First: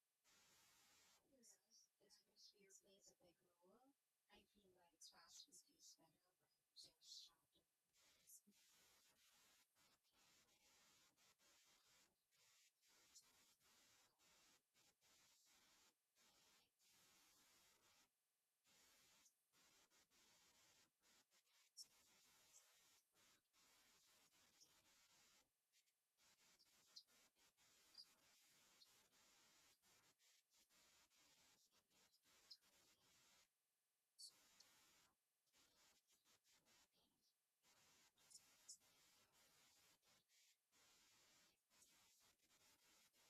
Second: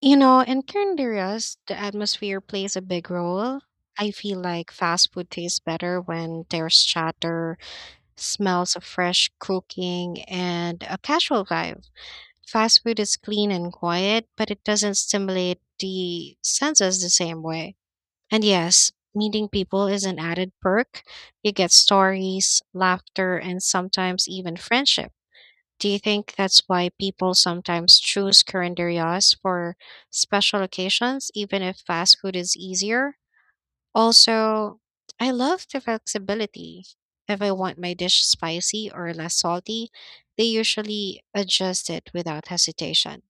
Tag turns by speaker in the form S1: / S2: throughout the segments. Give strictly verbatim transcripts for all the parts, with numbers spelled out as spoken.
S1: You know, in Honduras, the atmosphere plays a big role. I feel like fast food tastes better when there's chatter, smells of fresh cooking, and a casual vibe. Fast food is clean and quiet, but it doesn't stimulate the senses the same way. And yes, meeting people is an added perk. You get stories, laughter, and sometimes even friendship. Do you think that's why people sometimes choose calendarias for special occasions, even if fast food is easier? Also, I love the flexibility. If I want my dish spicy or less salty, they usually adjust it without hesitation.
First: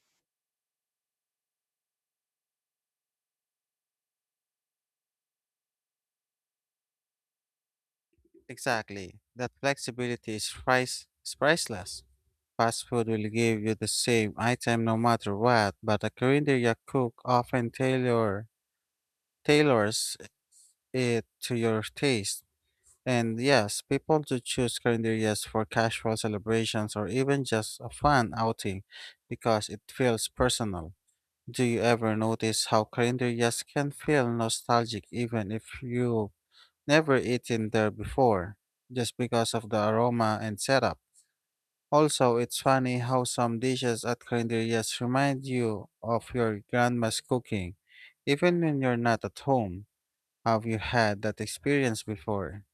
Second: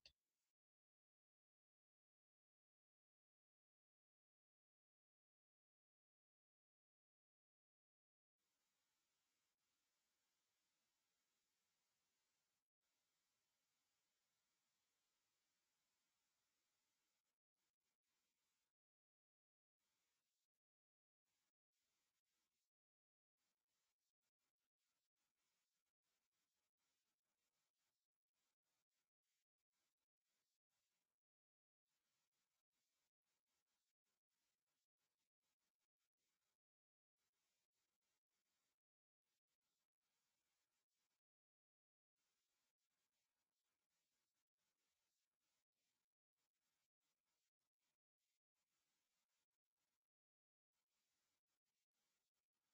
S2: Exactly. That flexibility is price is priceless. Fast food will give you the same item no matter what, but a Korean cook often tailor tailors it to your taste. And yes, people do choose Korean for casual celebrations or even just a fun outing because it feels personal. Do you ever notice how Korean can feel nostalgic even if you never eaten there before, just because of the aroma and setup. Also, it's funny how some dishes at calendarias remind you of your grandma's cooking, even when you're not at home. Have you had that experience before?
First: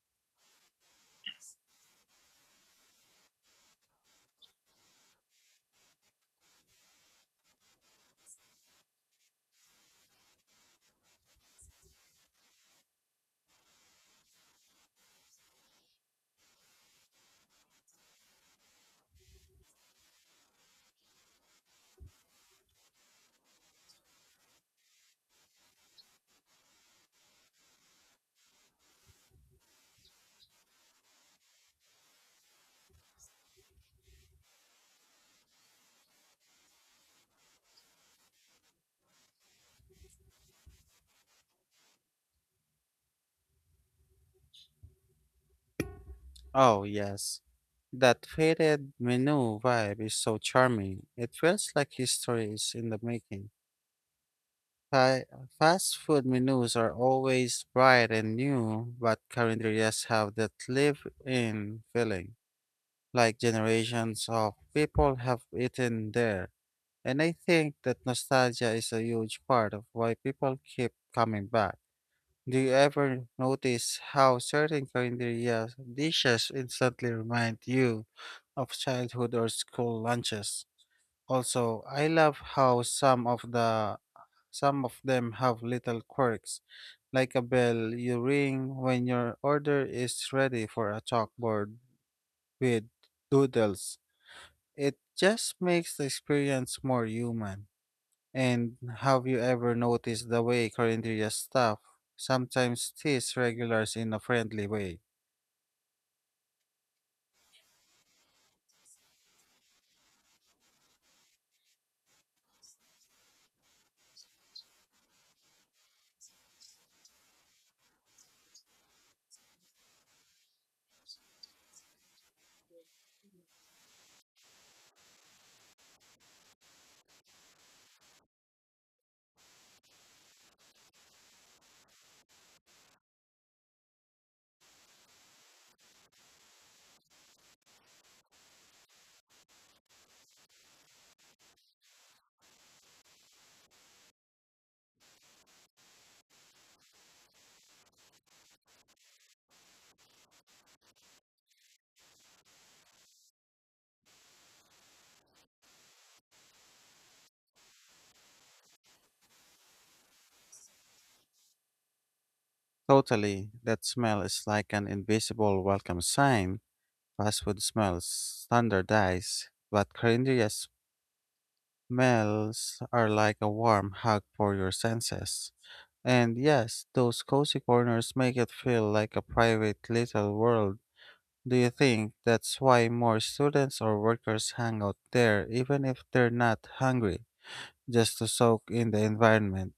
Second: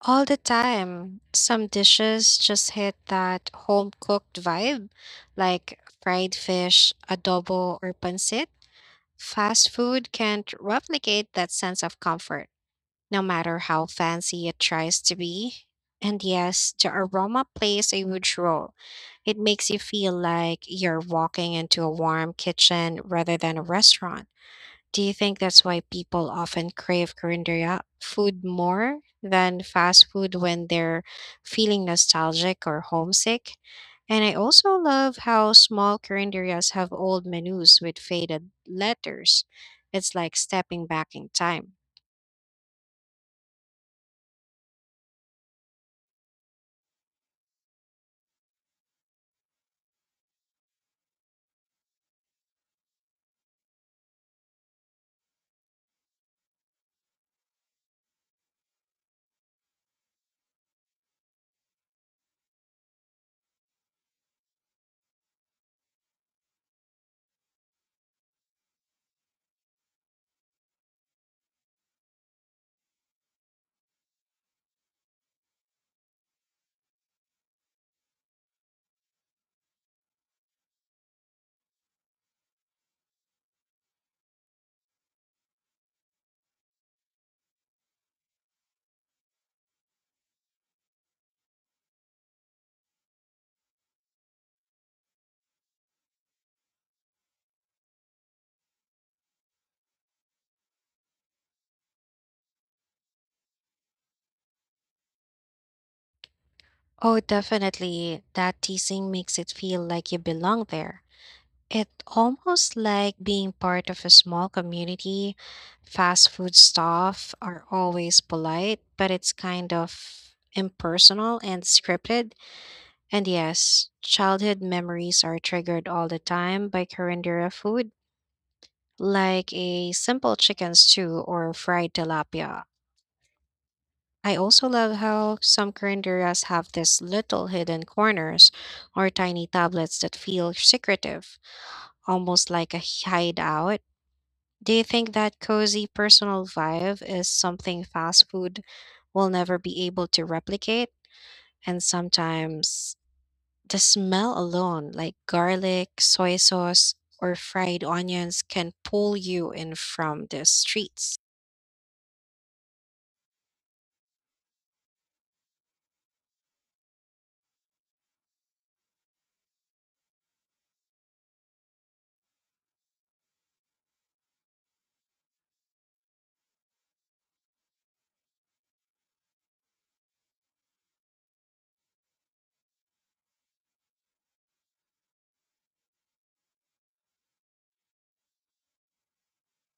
S1: All the time. Some dishes just hit that home cooked vibe, like fried fish, adobo, or pancit. Fast food can't replicate that sense of comfort, no matter how fancy it tries to be. And yes, the aroma plays a huge role. It makes you feel like you're walking into a warm kitchen rather than a restaurant. Do you think that's why people often crave Korean food more than fast food when they're feeling nostalgic or homesick? And I also love how small Koreanderias have old menus with faded letters. It's like stepping back in time.
S2: Oh, yes. That faded menu vibe is so charming. It feels like history is in the making. Fa- Fast food menus are always bright and new, but calendarias have that live in feeling, like generations of people have eaten there. And I think that nostalgia is a huge part of why people keep coming back. Do you ever notice how certain Korean dishes instantly remind you of childhood or school lunches? Also, I love how some of the some of them have little quirks, like a bell you ring when your order is ready for a chalkboard with doodles. It just makes the experience more human. And have you ever noticed the way Corinthia staff sometimes tease regulars in a friendly way?
S1: Oh, definitely. That teasing makes it feel like you belong there. It almost like being part of a small community. Fast food staff are always polite, but it's kind of impersonal and scripted. And yes, childhood memories are triggered all the time by Carindera food, like a simple chicken stew or fried tilapia. I also love how some Carinderas have these little hidden corners or tiny tablets that feel secretive, almost like a hideout. Do you think that cozy personal vibe is something fast food will never be able to replicate? And sometimes the smell alone, like garlic, soy sauce, or fried onions, can pull you in from the streets.
S2: Totally. That smell is like an invisible welcome sign. Fast food smells standardized, but Corinthia smells are like a warm hug for your senses. And yes, those cozy corners make it feel like a private little world. Do you think that's why more students or workers hang out there even if they're not hungry, just to soak in the environment?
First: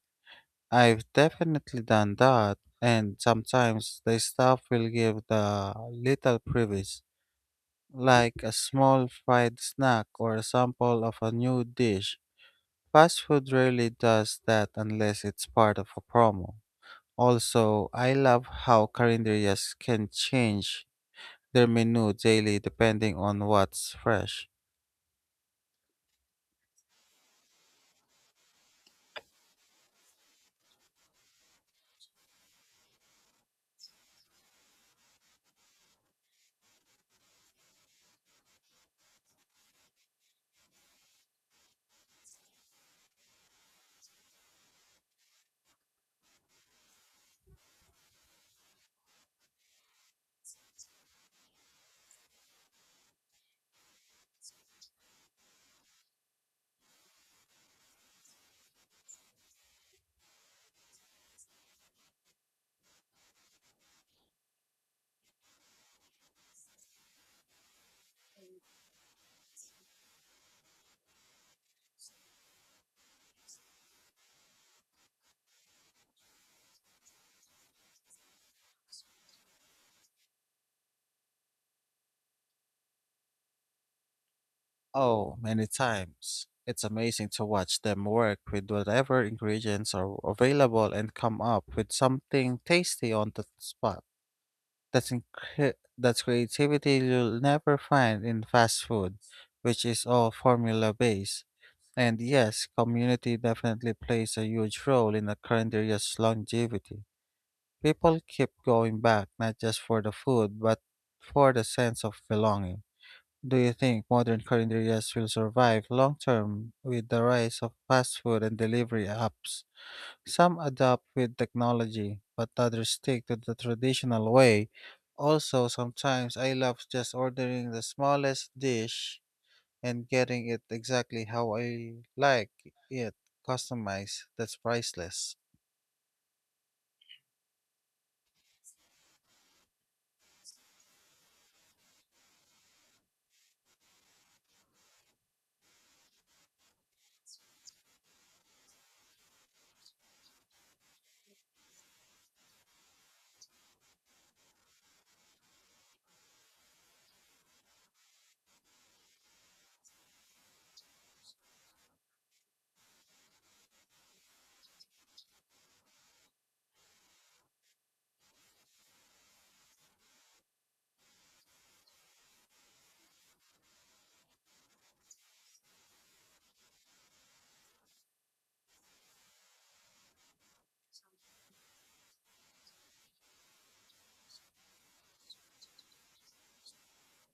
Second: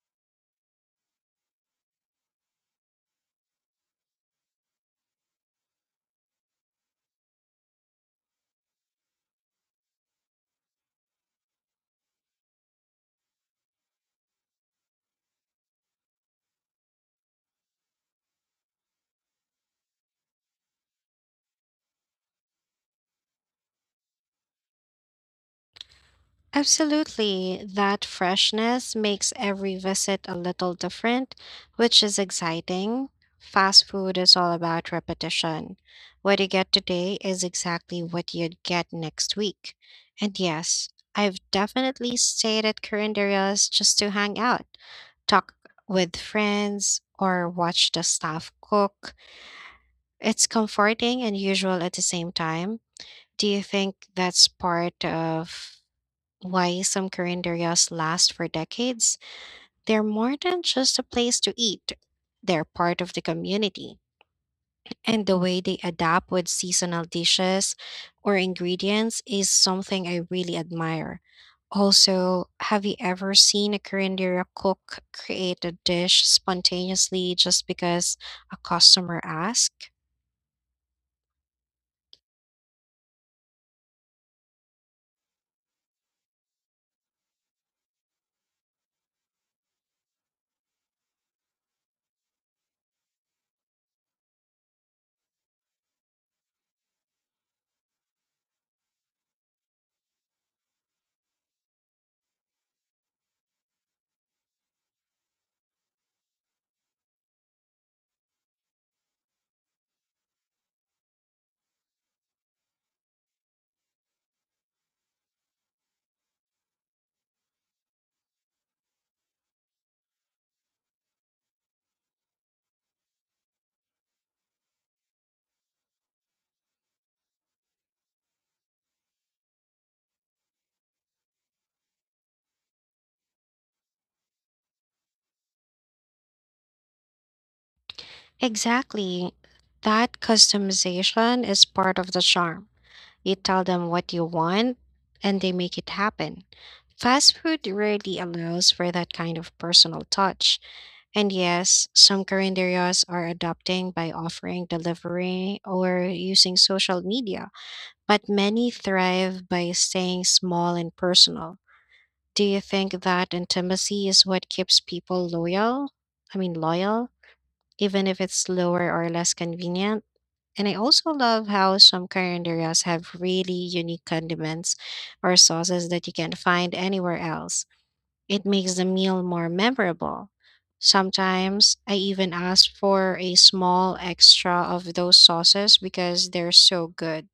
S2: I've definitely done that, and sometimes the staff will give the little privilege, like a small fried snack or a sample of a new dish. Fast food rarely does that unless it's part of a promo. Also, I love how calendars can change their menu daily depending on what's fresh.
S1: Absolutely. That freshness makes every visit a little different, which is exciting. Fast food is all about repetition. What you get today is exactly what you'd get next week. And yes, I've definitely stayed at current areas just to hang out, talk with friends, or watch the staff cook. It's comforting and usual at the same time. Do you think that's part of why some curanderias last for decades? They're more than just a place to eat. They're part of the community. And the way they adapt with seasonal dishes or ingredients is something I really admire. Also, have you ever seen a curanderia cook create a dish spontaneously just because a customer asked?
S2: Oh, many times. It's amazing to watch them work with whatever ingredients are available and come up with something tasty on the spot. That's, incre- that's creativity you'll never find in fast food, which is all formula based. And yes, community definitely plays a huge role in a current area's longevity. People keep going back not just for the food, but for the sense of belonging. Do you think modern culinarians will survive long term with the rise of fast food and delivery apps? Some adapt with technology, but others stick to the traditional way. Also, sometimes I love just ordering the smallest dish and getting it exactly how I like it, customized. That's priceless.
S1: Exactly. That customization is part of the charm. You tell them what you want, and they make it happen. Fast food rarely allows for that kind of personal touch. And yes, some carinderias are adapting by offering delivery or using social media, but many thrive by staying small and personal. Do you think that intimacy is what keeps people loyal? I mean, loyal, even if it's slower or less convenient? And I also love how some carinderias have really unique condiments or sauces that you can't find anywhere else. It makes the meal more memorable. Sometimes I even ask for a small extra of those sauces because they're so good.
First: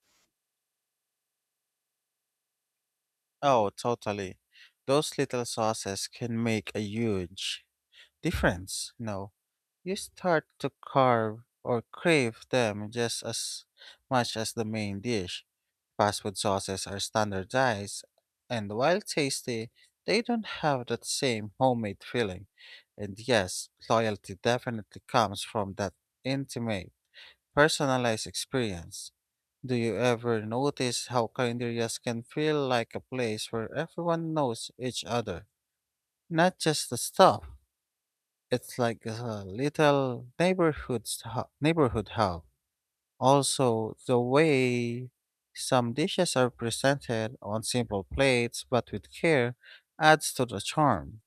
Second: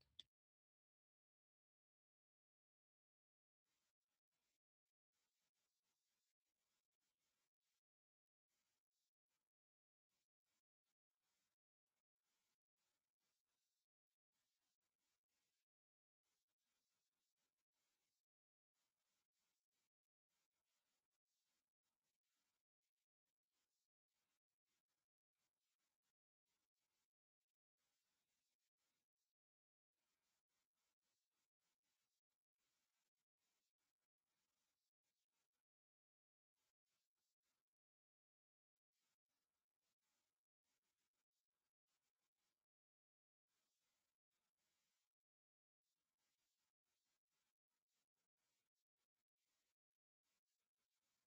S2: Oh, totally. Those little sauces can make a huge difference. No, you start to carve or crave them just as much as the main dish. Fast food sauces are standardized, and while tasty, they don't have that same homemade feeling. And yes, loyalty definitely comes from that intimate personalized experience. Do you ever notice how calendarias can feel like a place where everyone knows each other? Not just the staff. It's like a little neighborhood stu- neighborhood hub. Also, the way some dishes are presented on simple plates but with care adds to the charm.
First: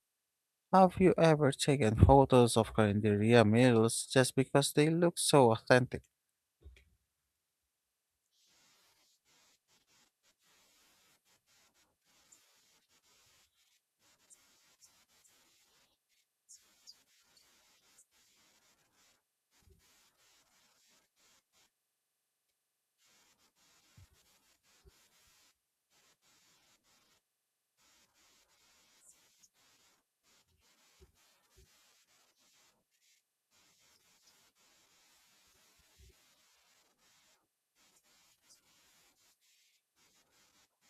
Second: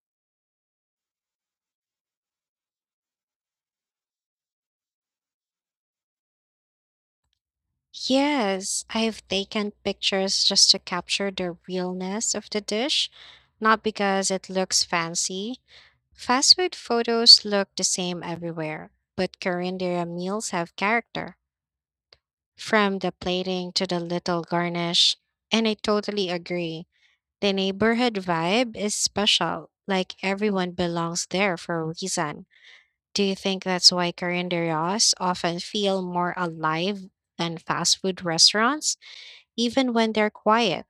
S2: Have you ever taken photos of calendaria meals just because they look so authentic?
S1: Yes, I've taken pictures just to capture the realness of the dish, not because it looks fancy. Fast food photos look the same everywhere, but Korean meals have character, from the plating to the little garnish. And I totally agree. The neighborhood vibe is special, like everyone belongs there for a reason. Do you think that's why carinderias often feel more alive than fast food restaurants, even when they're quiet?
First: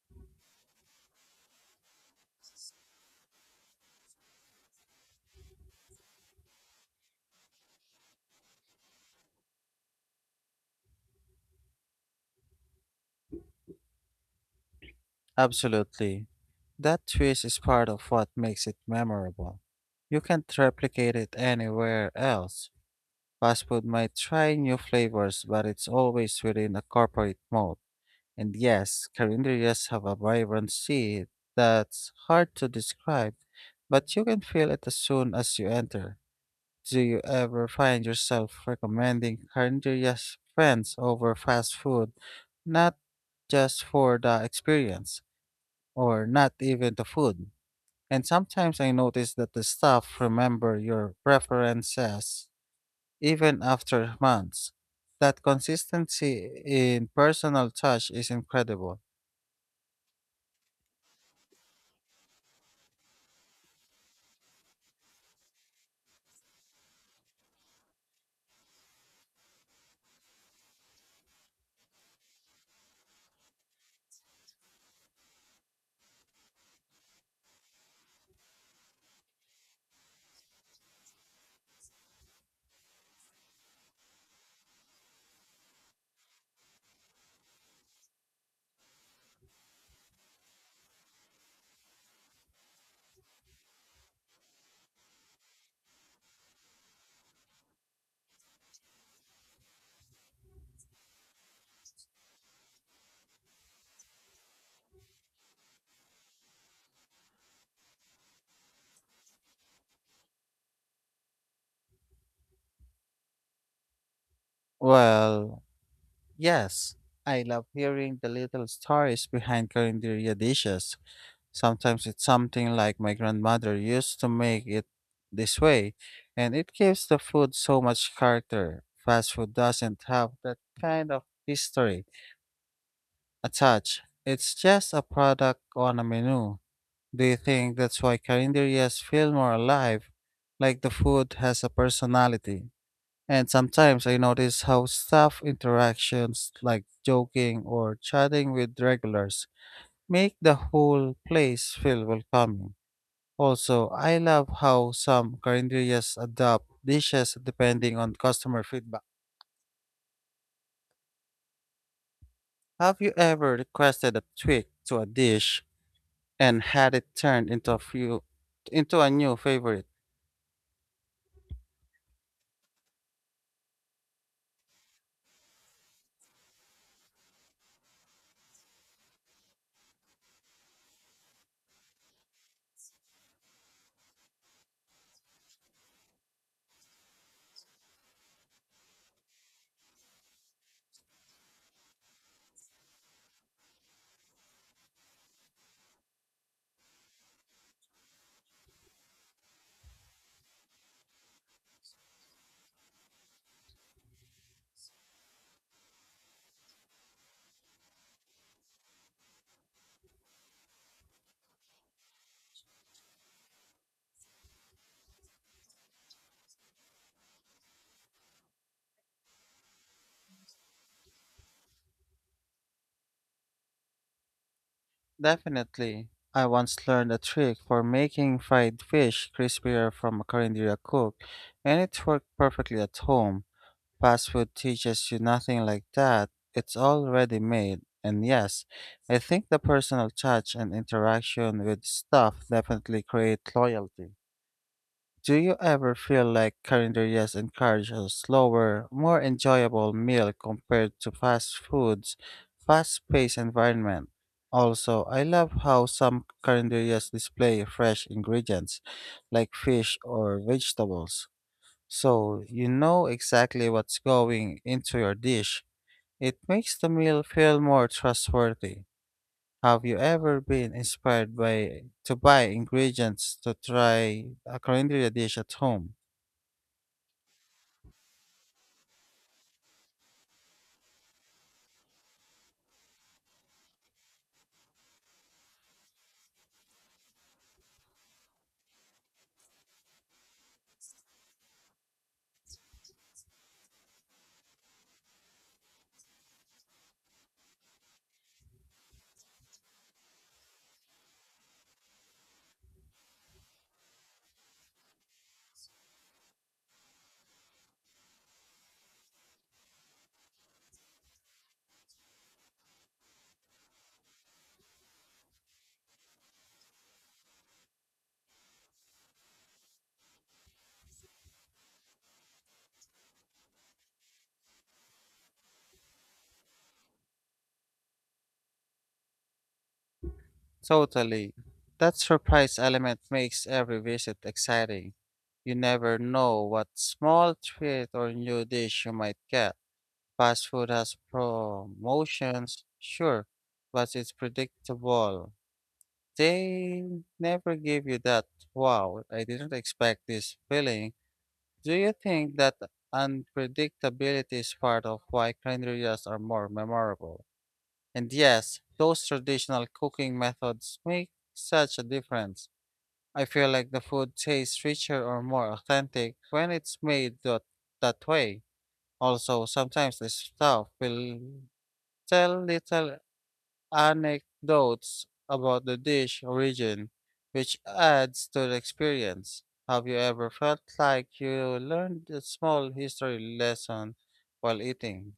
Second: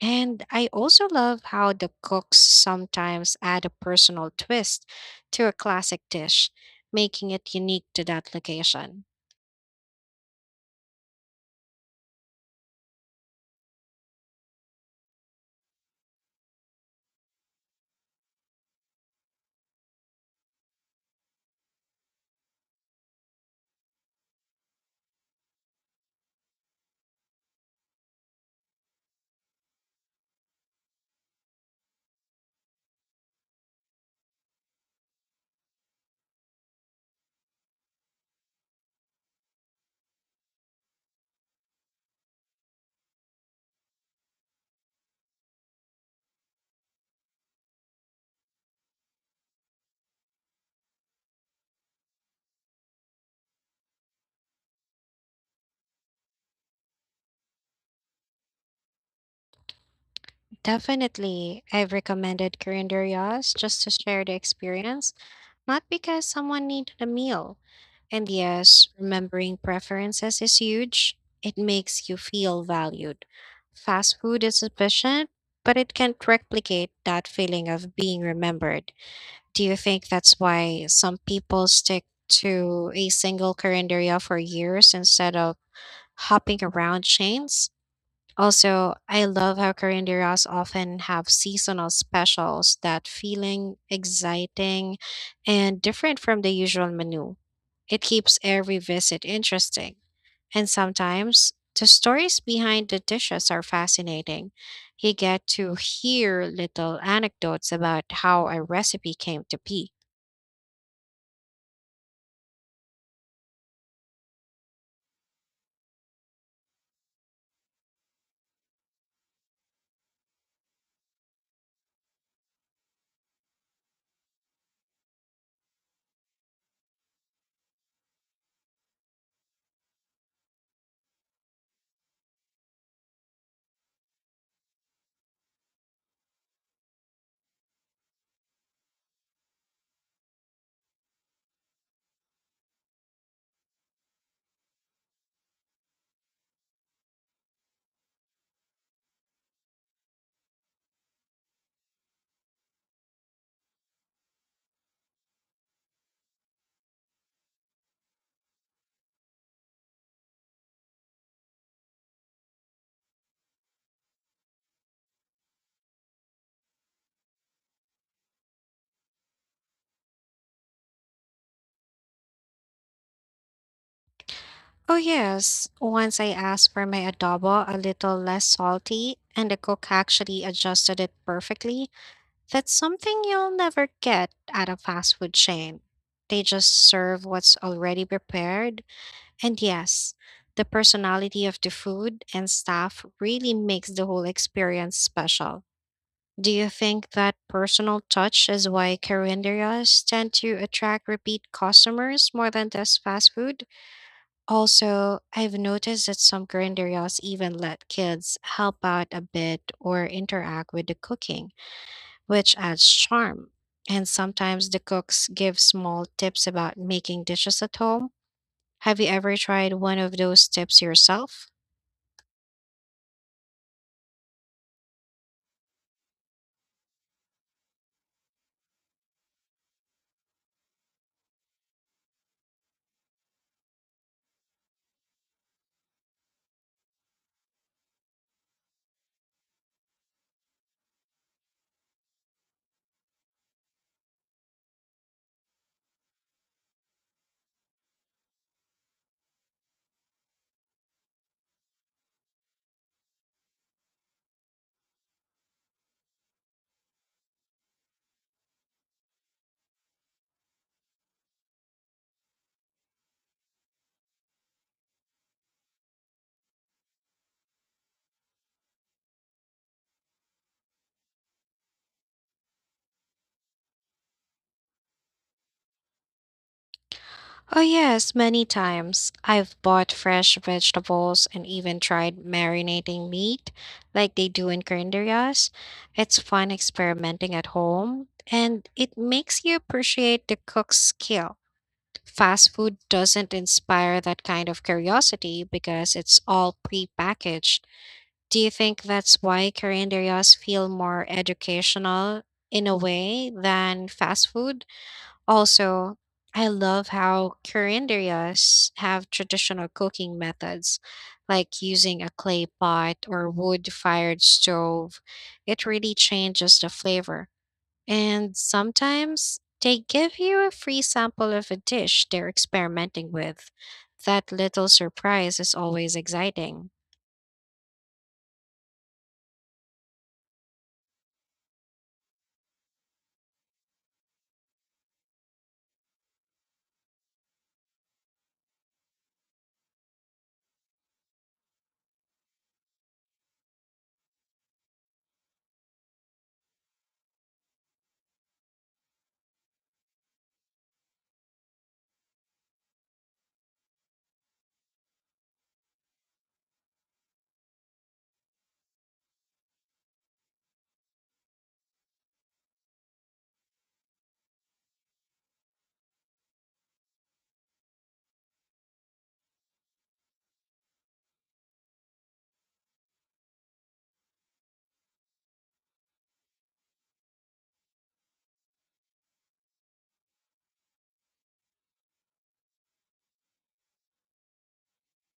S1: And I also love how the cooks sometimes add a personal twist to a classic dish, making it unique to that location.
S2: Absolutely. That twist is part of what makes it memorable. You can't replicate it anywhere else. Fast food might try new flavors, but it's always within a corporate mold. And yes, calendarias have a vibrancy that's hard to describe, but you can feel it as soon as you enter. Do you ever find yourself recommending calendarias friends over fast food, not just for the experience? Or not even the food. And sometimes I notice that the staff remember your preferences even after months. That consistency in personal touch is incredible.
S1: Definitely, I've recommended calendarias just to share the experience, not because someone needed a meal. And yes, remembering preferences is huge. It makes you feel valued. Fast food is efficient, but it can't replicate that feeling of being remembered. Do you think that's why some people stick to a single calendaria for years instead of hopping around chains? Also, I love how Korean derivatives often have seasonal specials that feeling exciting and different from the usual menu. It keeps every visit interesting, and sometimes the stories behind the dishes are fascinating. You get to hear little anecdotes about how a recipe came to be.
S2: Well, yes, I love hearing the little stories behind Corinderia dishes. Sometimes it's something like my grandmother used to make it this way, and it gives the food so much character. Fast food doesn't have that kind of history attach. It's just a product on a menu. Do you think that's why calendarias feel more alive? Like the food has a personality. And sometimes I notice how staff interactions, like joking or chatting with regulars, make the whole place feel welcoming. Also, I love how some calendarias adapt dishes depending on customer feedback. Have you ever requested a tweak to a dish and had it turned into a few into a new favorite.
S1: Oh, yes. Once I asked for my adobo a little less salty, and the cook actually adjusted it perfectly. That's something you'll never get at a fast food chain. They just serve what's already prepared. And yes, the personality of the food and staff really makes the whole experience special. Do you think that personal touch is why carinderias tend to attract repeat customers more than just fast food? Also, I've noticed that some carinderias even let kids help out a bit or interact with the cooking which adds charm. And sometimes the cooks give small tips about making dishes at home. Have you ever tried one of those tips yourself?
S2: Definitely. I once learned a trick for making fried fish crispier from a Korean cook, and it worked perfectly at home. Fast food teaches you nothing like that. It's already made. And yes, I think the personal touch and interaction with stuff definitely create loyalty. Do you ever feel like calendar yes encourage a slower, more enjoyable meal compared to fast foods, fast-paced environment? Also, I love how some calendar yes display fresh ingredients like fish or vegetables. So you know exactly what's going into your dish. It makes the meal feel more trustworthy. Have you ever been inspired by to buy ingredients to try a calendar dish at home?
S1: Oh, yes, many times. I've bought fresh vegetables and even tried marinating meat like they do in Koreas. It's fun experimenting at home and it makes you appreciate the cook's skill. Fast food doesn't inspire that kind of curiosity because it's all prepackaged. Do you think that's why Korean deryos feel more educational in a way than fast food? Also, I love how Korean deryos have traditional cooking methods, like using a clay pot or wood-fired stove. It really changes the flavor. And sometimes they give you a free sample of a dish they're experimenting with. That little surprise is always exciting.
S2: Totally. That surprise element makes every visit exciting. You never know what small treat or new dish you might get. Fast food has promotions, sure, but it's predictable. They never give you that, wow, I didn't expect this feeling. Do you think that unpredictability is part of why carnitas are more memorable? And yes, those traditional cooking methods make such a difference. I feel like the food tastes richer or more authentic when it's made that, that way. Also, sometimes the staff will tell little anecdotes about the dish origin, which adds to the experience. Have you ever felt like you learned a small history lesson while eating?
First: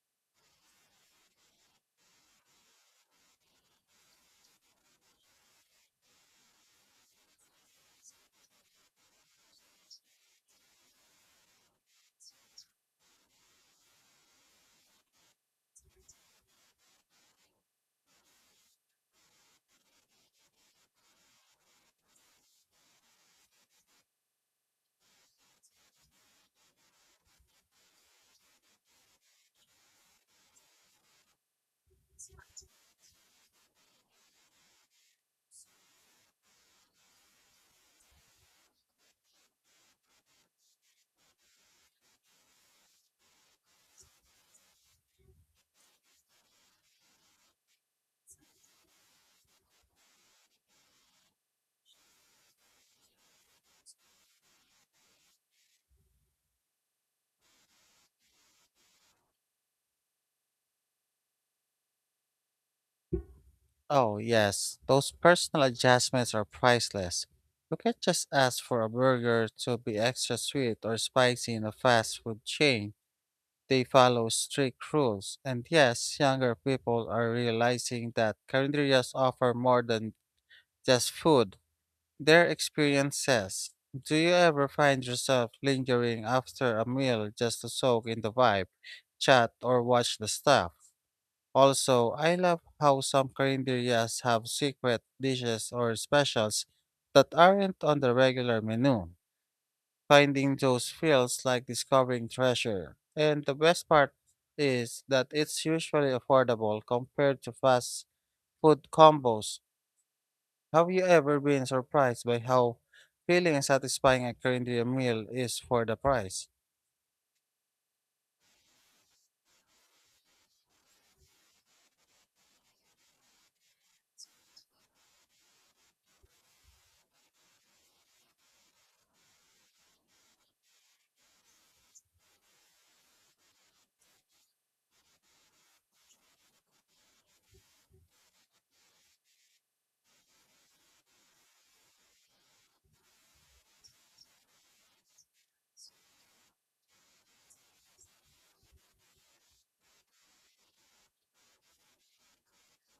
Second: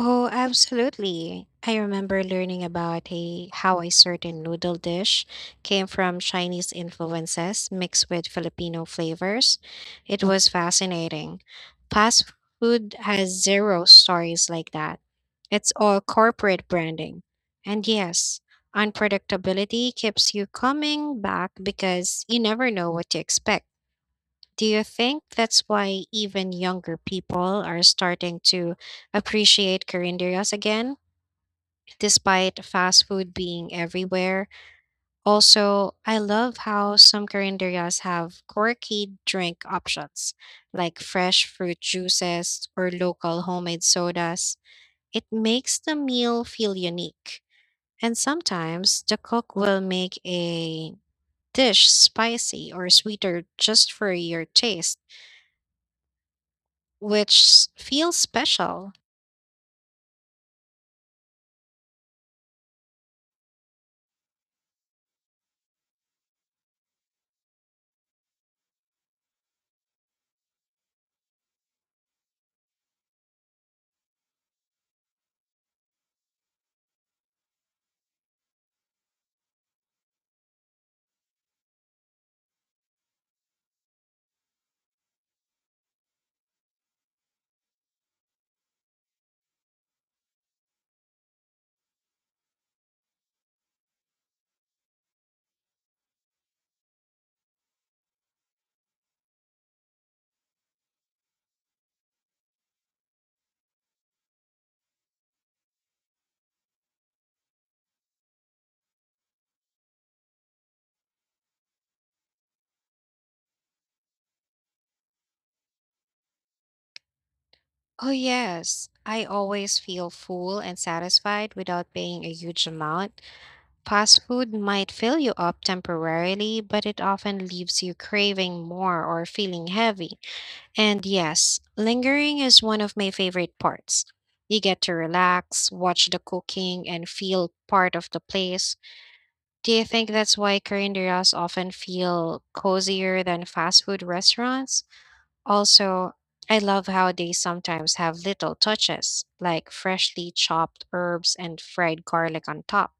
S1: Oh, absolutely. I remember learning about a, how a certain noodle dish came from Chinese influences mixed with Filipino flavors. It was fascinating. Fast food has zero stories like that. It's all corporate branding. And yes, unpredictability keeps you coming back because you never know what to expect. Do you think that's why even younger people are starting to appreciate carinderias again, despite fast food being everywhere? Also, I love how some carinderias have quirky drink options, like fresh fruit juices or local homemade sodas. It makes the meal feel unique. And sometimes the cook will make a dish spicy or sweeter just for your taste which s- feels special.
S2: Oh, yes, those personal adjustments are priceless. You can't just ask for a burger to be extra sweet or spicy in a fast food chain. They follow strict rules. And yes, younger people are realizing that carinderias offer more than just food, their experiences. Do you ever find yourself lingering after a meal just to soak in the vibe, chat, or watch the staff? Also, I love how some Korean birrias have secret dishes or specials that aren't on the regular menu. Finding those feels like discovering treasure. And the best part is that it's usually affordable compared to fast food combos. Have you ever been surprised by how filling and satisfying a Korean meal is for the price?
S1: Oh, yes. I always feel full and satisfied without paying a huge amount. Fast food might fill you up temporarily, but it often leaves you craving more or feeling heavy. And yes, lingering is one of my favorite parts. You get to relax, watch the cooking, and feel part of the place. Do you think that's why Korean often feel cozier than fast food restaurants? Also, I love how they sometimes have little touches, like freshly chopped herbs and fried garlic on top.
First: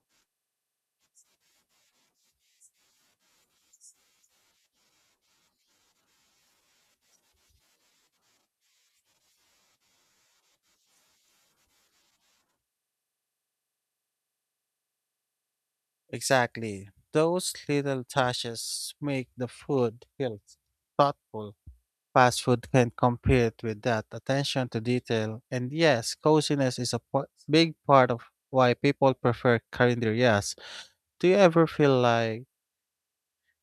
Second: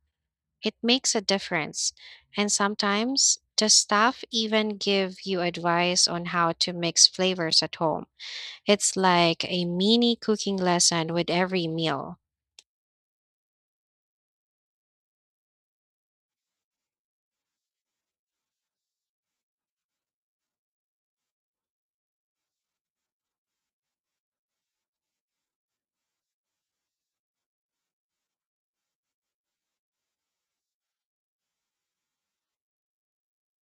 S1: It makes a difference. And sometimes the staff even give you advice on how to mix flavors at home. It's like a mini cooking lesson with every meal.
S2: Exactly. Those little touches make the food feel thoughtful. Fast food can't compete with that attention to detail. And yes, coziness is a po- big part of why people prefer carinderias. Do you ever feel like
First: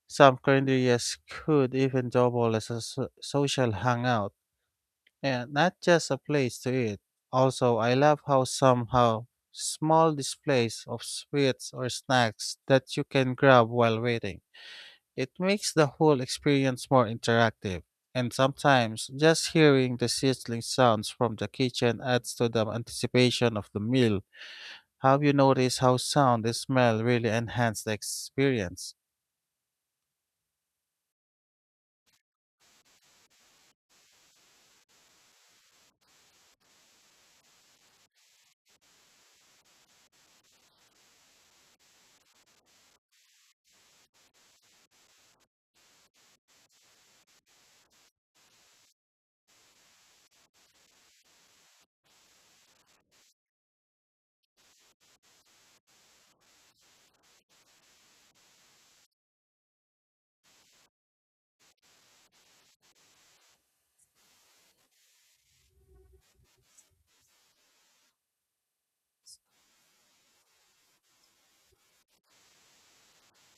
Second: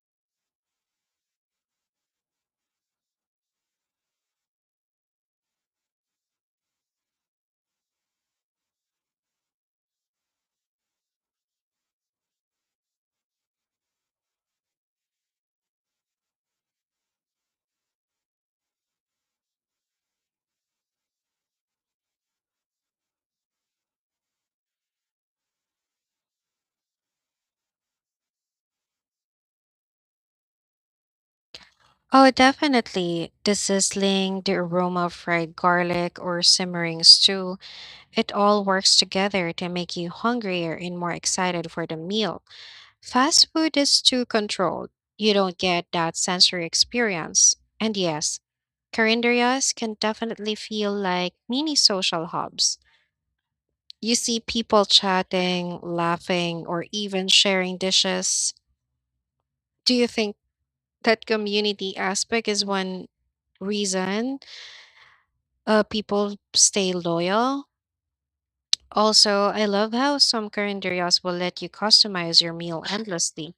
S2: some carinderias could even double as a so- social hangout and not just a place to eat? Also, I love how somehow small displays of sweets or snacks that you can grab while waiting. It makes the whole experience more interactive, and sometimes just hearing the sizzling sounds from the kitchen adds to the anticipation of the meal. Have you noticed how sound and smell really enhance the experience?
S1: Oh, definitely. The sizzling, the aroma of fried garlic, or simmering stew, it all works together to make you hungrier and more excited for the meal. Fast food is too controlled. You don't get that sensory experience. And yes, Carinderias can definitely feel like mini social hubs. You see people chatting, laughing, or even sharing dishes. Do you think that community aspect is one reason uh, people stay loyal? Also, I love how some Carinderias will let you customize your meal endlessly,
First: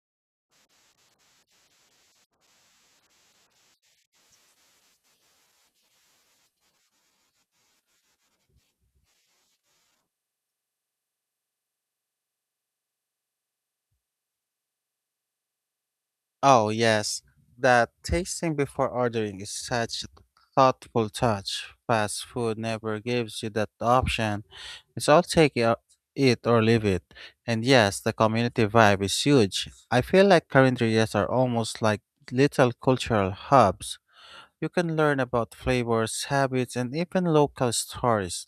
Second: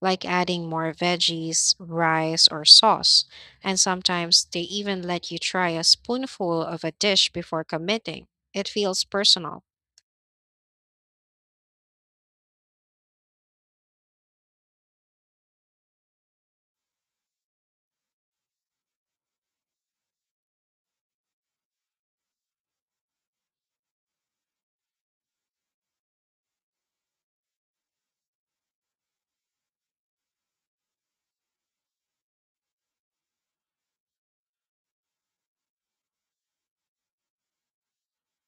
S1: like adding more veggies, rice, or sauce. And sometimes they even let you try a spoonful of a dish before committing. It feels personal.
S2: Oh, yes, that tasting before ordering is such a thoughtful touch. Fast food never gives you that option. It's all take it it or leave it. And yes, the community vibe is huge. I feel like current areas are almost like little cultural hubs. You can learn about flavors, habits, and even local stories.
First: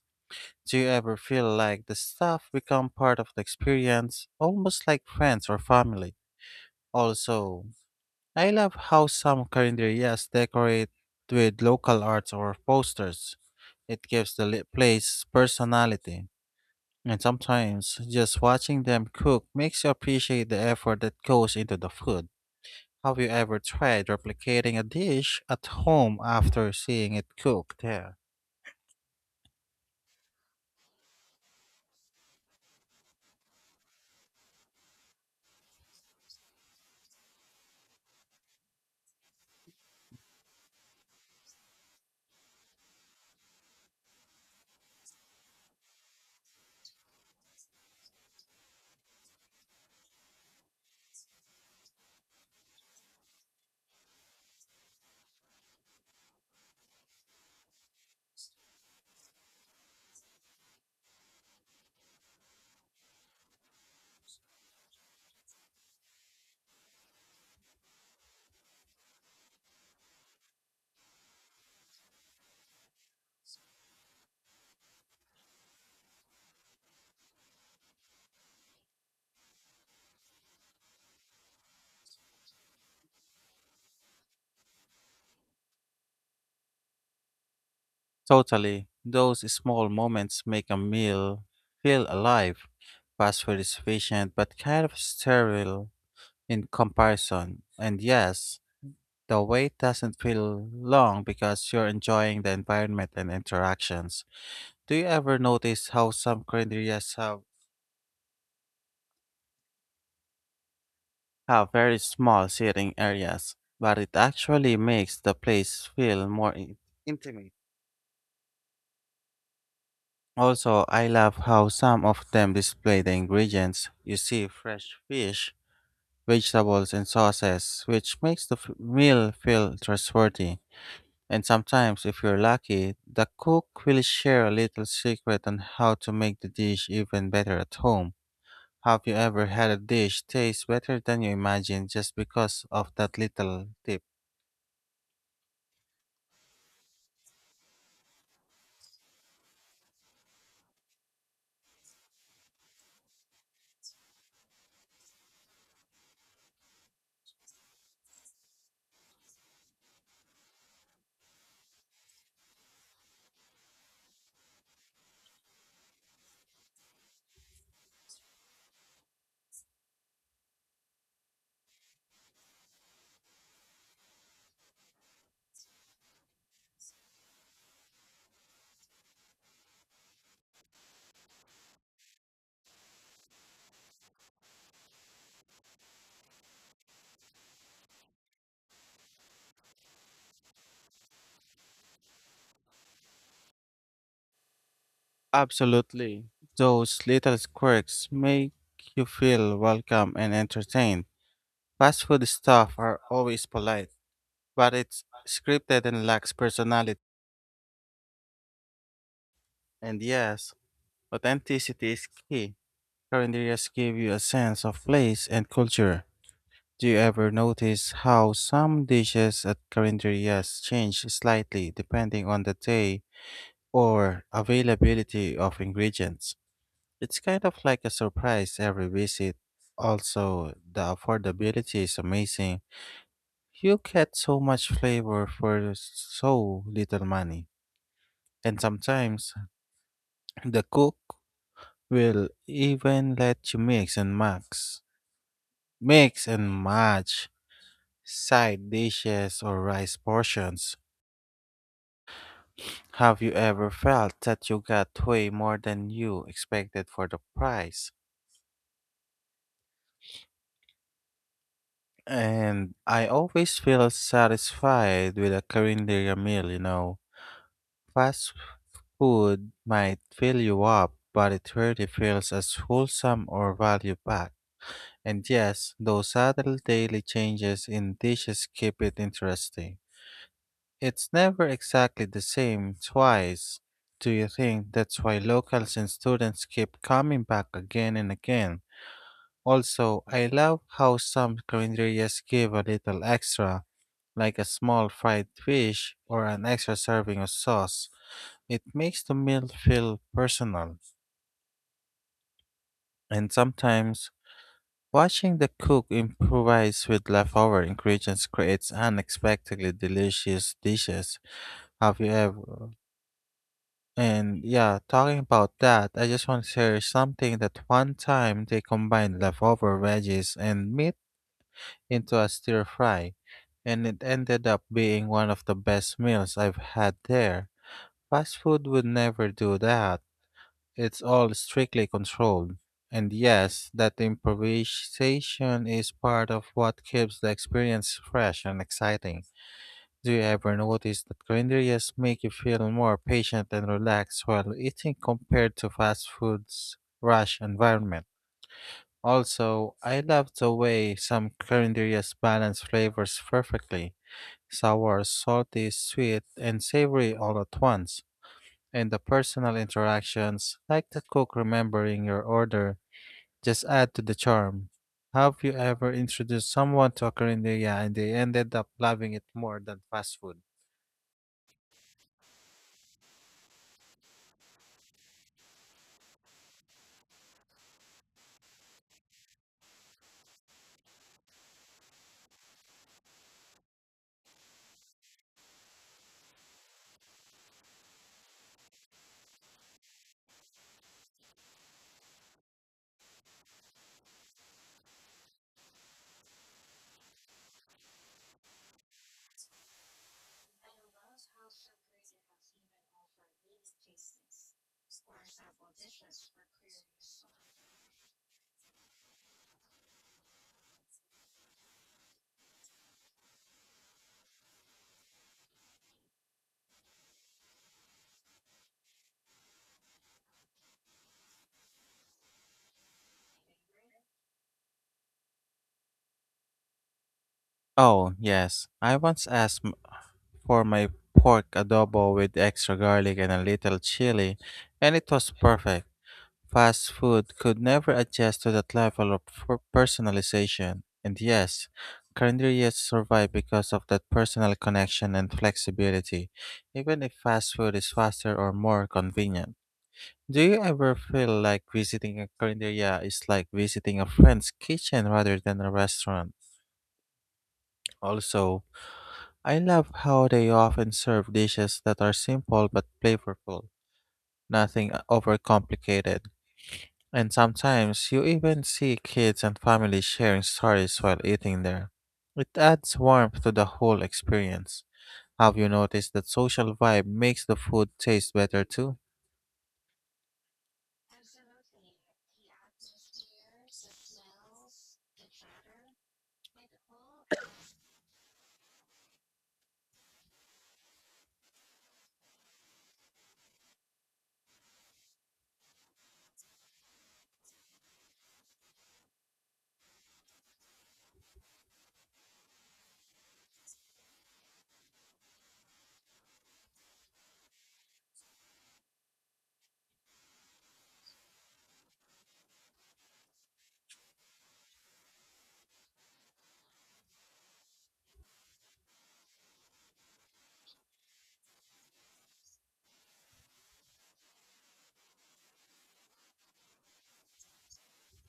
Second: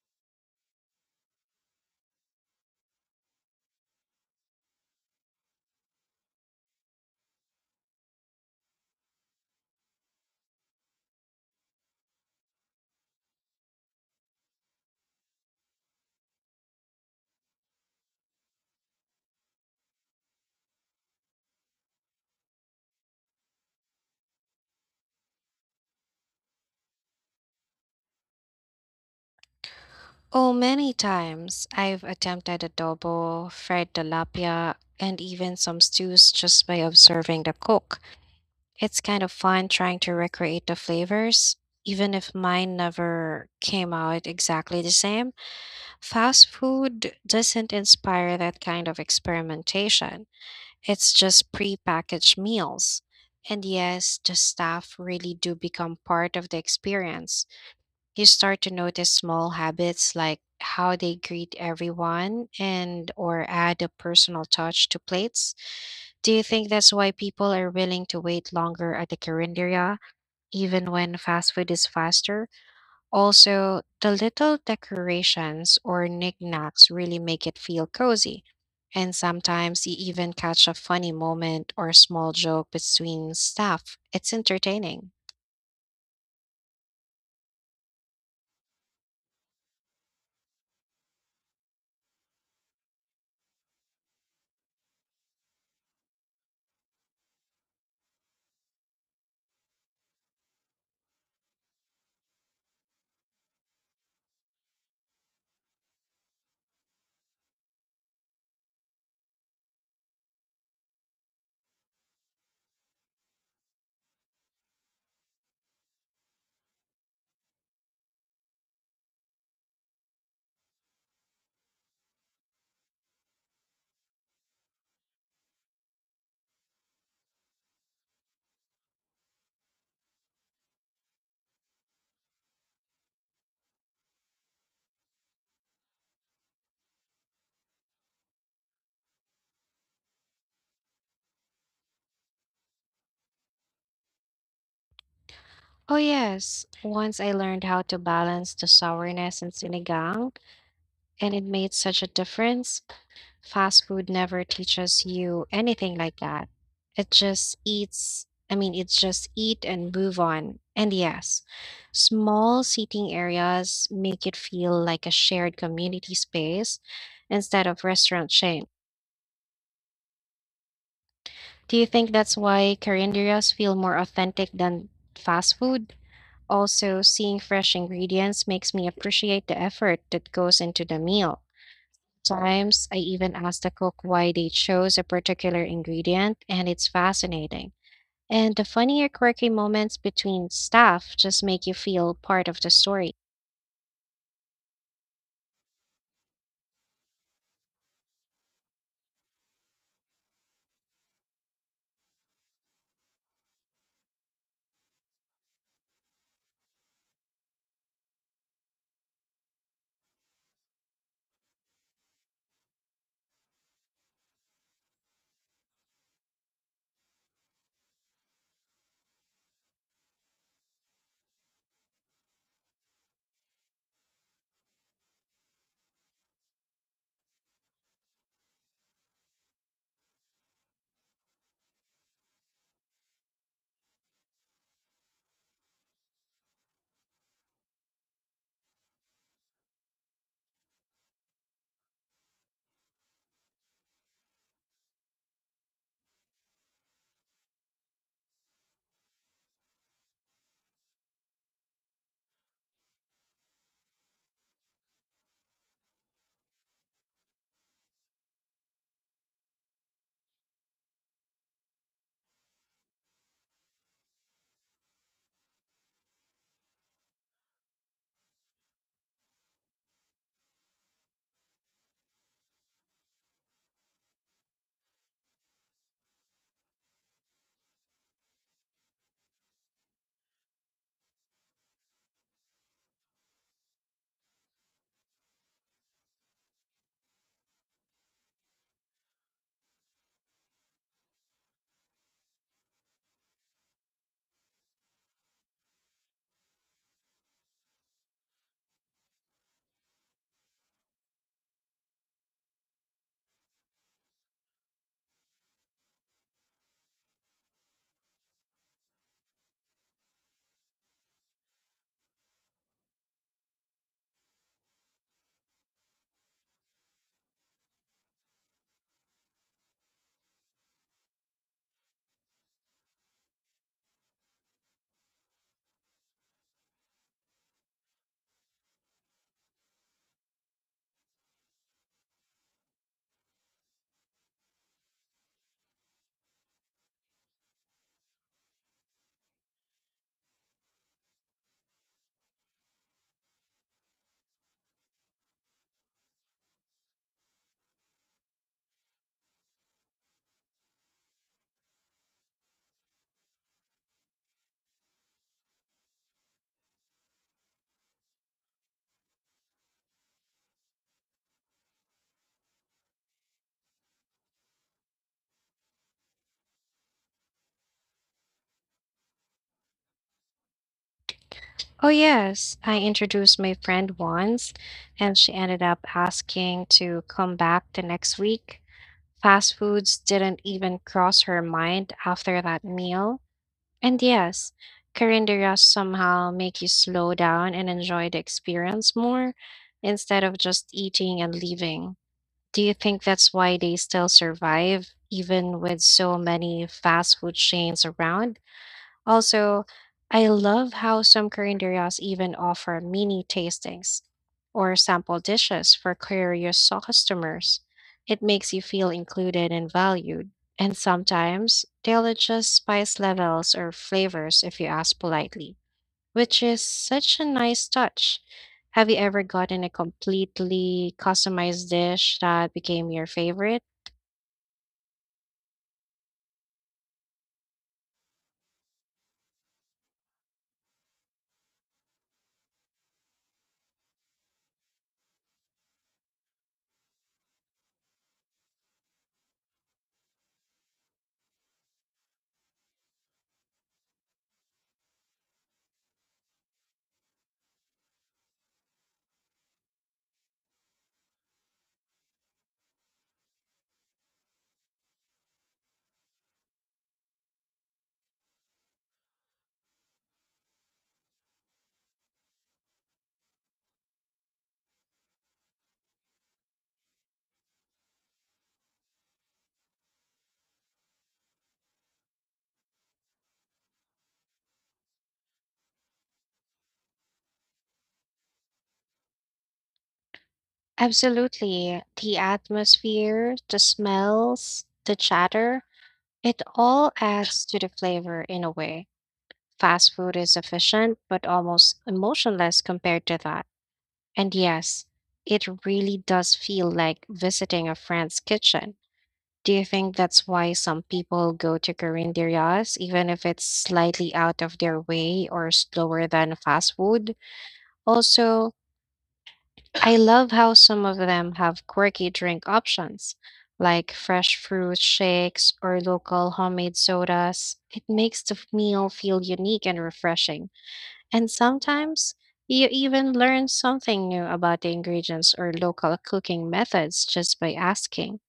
S2: Do you ever feel like the staff become part of the experience, almost like friends or family? Also, I love how some current decorate with local arts or posters. It gives the li- place personality. And sometimes just watching them cook makes you appreciate the effort that goes into the food. Have you ever tried replicating a dish at home after seeing it cooked there?
S1: Oh, many times I've attempted adobo, fried tilapia, and even some stews just by observing the cook. It's kind of fun trying to recreate the flavors, even if mine never came out exactly the same. Fast food doesn't inspire that kind of experimentation. It's just prepackaged meals. And yes, the staff really do become part of the experience. You start to notice small habits like how they greet everyone and or add a personal touch to plates. Do you think that's why people are willing to wait longer at the Carinderia even when fast food is faster? Also, the little decorations or knickknacks really make it feel cozy. And sometimes you even catch a funny moment or small joke between staff. It's entertaining.
S2: Totally. Those small moments make a meal feel alive. Fast food is efficient but kind of sterile in comparison. And yes, the wait doesn't feel long because you're enjoying the environment and interactions. Do you ever notice how some cuisines have have very small seating areas, but it actually makes the place feel more in- intimate. Also, I love how some of them display the ingredients. You see fresh fish, vegetables, and sauces, which makes the f- meal feel trustworthy. And sometimes, if you're lucky, the cook will share a little secret on how to make the dish even better at home. Have you ever had a dish taste better than you imagined just because of that little tip?
S1: Oh, yes. Once I learned how to balance the sourness in sinigang, and it made such a difference. Fast food never teaches you anything like that. It just eats, I mean, it's just eat and move on. And yes, small seating areas make it feel like a shared community space instead of restaurant chain. Do you think that's why carinderias feel more authentic than fast food? Also, seeing fresh ingredients makes me appreciate the effort that goes into the meal. Sometimes I even ask the cook why they chose a particular ingredient, and it's fascinating. And the funny or quirky moments between staff just make you feel part of the story.
S2: Absolutely. Those little quirks make you feel welcome and entertained. Fast food staff are always polite, but it's scripted and lacks personality. And yes, authenticity is key. Calendarias give you a sense of place and culture. Do you ever notice how some dishes at calendarias change slightly depending on the day or availability of ingredients? It's kind of like a surprise every visit. Also, the affordability is amazing. You get so much flavor for so little money. And sometimes the cook will even let you mix and max, mix and match side dishes or rice portions. Have you ever felt that you got way more than you expected for the price? And I always feel satisfied with a Korean meal, you know. Fast food might fill you up, but it rarely feels as wholesome or value packed. And yes, those subtle daily changes in dishes keep it interesting. It's never exactly the same twice. Do you think that's why locals and students keep coming back again and again? Also, I love how some calendarias give a little extra, like a small fried fish or an extra serving of sauce. It makes the meal feel personal. And sometimes, watching the cook improvise with leftover ingredients creates unexpectedly delicious dishes. Have you ever? And yeah, talking about that, I just want to share something that one time they combined leftover veggies and meat into a stir fry, and it ended up being one of the best meals I've had there. Fast food would never do that. It's all strictly controlled. And yes, that improvisation is part of what keeps the experience fresh and exciting. Do you ever notice that grinderias make you feel more patient and relaxed while eating compared to fast food's rush environment? Also, I love the way some culinarians balance flavors perfectly sour, salty, sweet, and savory all at once. And the personal interactions, like the cook remembering your order, just add to the charm. Have you ever introduced someone to a culinarian and they ended up loving it more than fast food?
S1: Oh, yes, I introduced my friend once, and she ended up asking to come back the next week. Fast foods didn't even cross her mind after that meal. And yes, calendaras somehow make you slow down and enjoy the experience more instead of just eating and leaving. Do you think that's why they still survive, even with so many fast food chains around? Also, I love how some carinderias even offer mini tastings or sample dishes for curious customers. It makes you feel included and valued. And sometimes they'll adjust spice levels or flavors if you ask politely, which is such a nice touch. Have you ever gotten a completely customized dish that became your favorite?
S2: Oh, yes. I once asked m- for my pork adobo with extra garlic and a little chili, and it was perfect. Fast food could never adjust to that level of per- personalization. And yes, calendarias survive because of that personal connection and flexibility, even if fast food is faster or more convenient. Do you ever feel like visiting a calendaria is like visiting a friend's kitchen rather than a restaurant? Also, I love how they often serve dishes that are simple but flavorful, nothing overcomplicated. And sometimes you even see kids and families sharing stories while eating there. It adds warmth to the whole experience. Have you noticed that social vibe makes the food taste better too?
S1: Absolutely. The atmosphere, the smells, the chatter, it all adds to the flavor in a way. Fast food is efficient, but almost emotionless compared to that. And yes, it really does feel like visiting a friend's kitchen. Do you think that's why some people go to Carinderias, even if it's slightly out of their way or slower than fast food? Also, I love how some of them have quirky drink options, like fresh fruit shakes or local homemade sodas. It makes the meal feel unique and refreshing. And sometimes you even learn something new about the ingredients or local cooking methods just by asking.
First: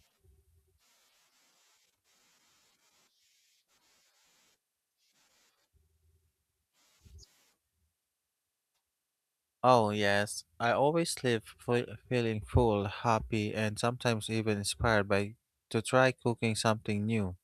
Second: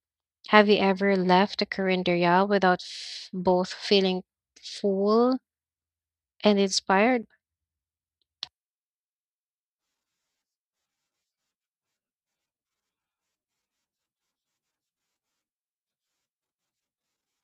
S1: Have you ever left a Corinderia without f- both feeling full and inspired?
S2: Oh, yes. I always leave fe- feeling full, happy, and sometimes even inspired by to try cooking something new.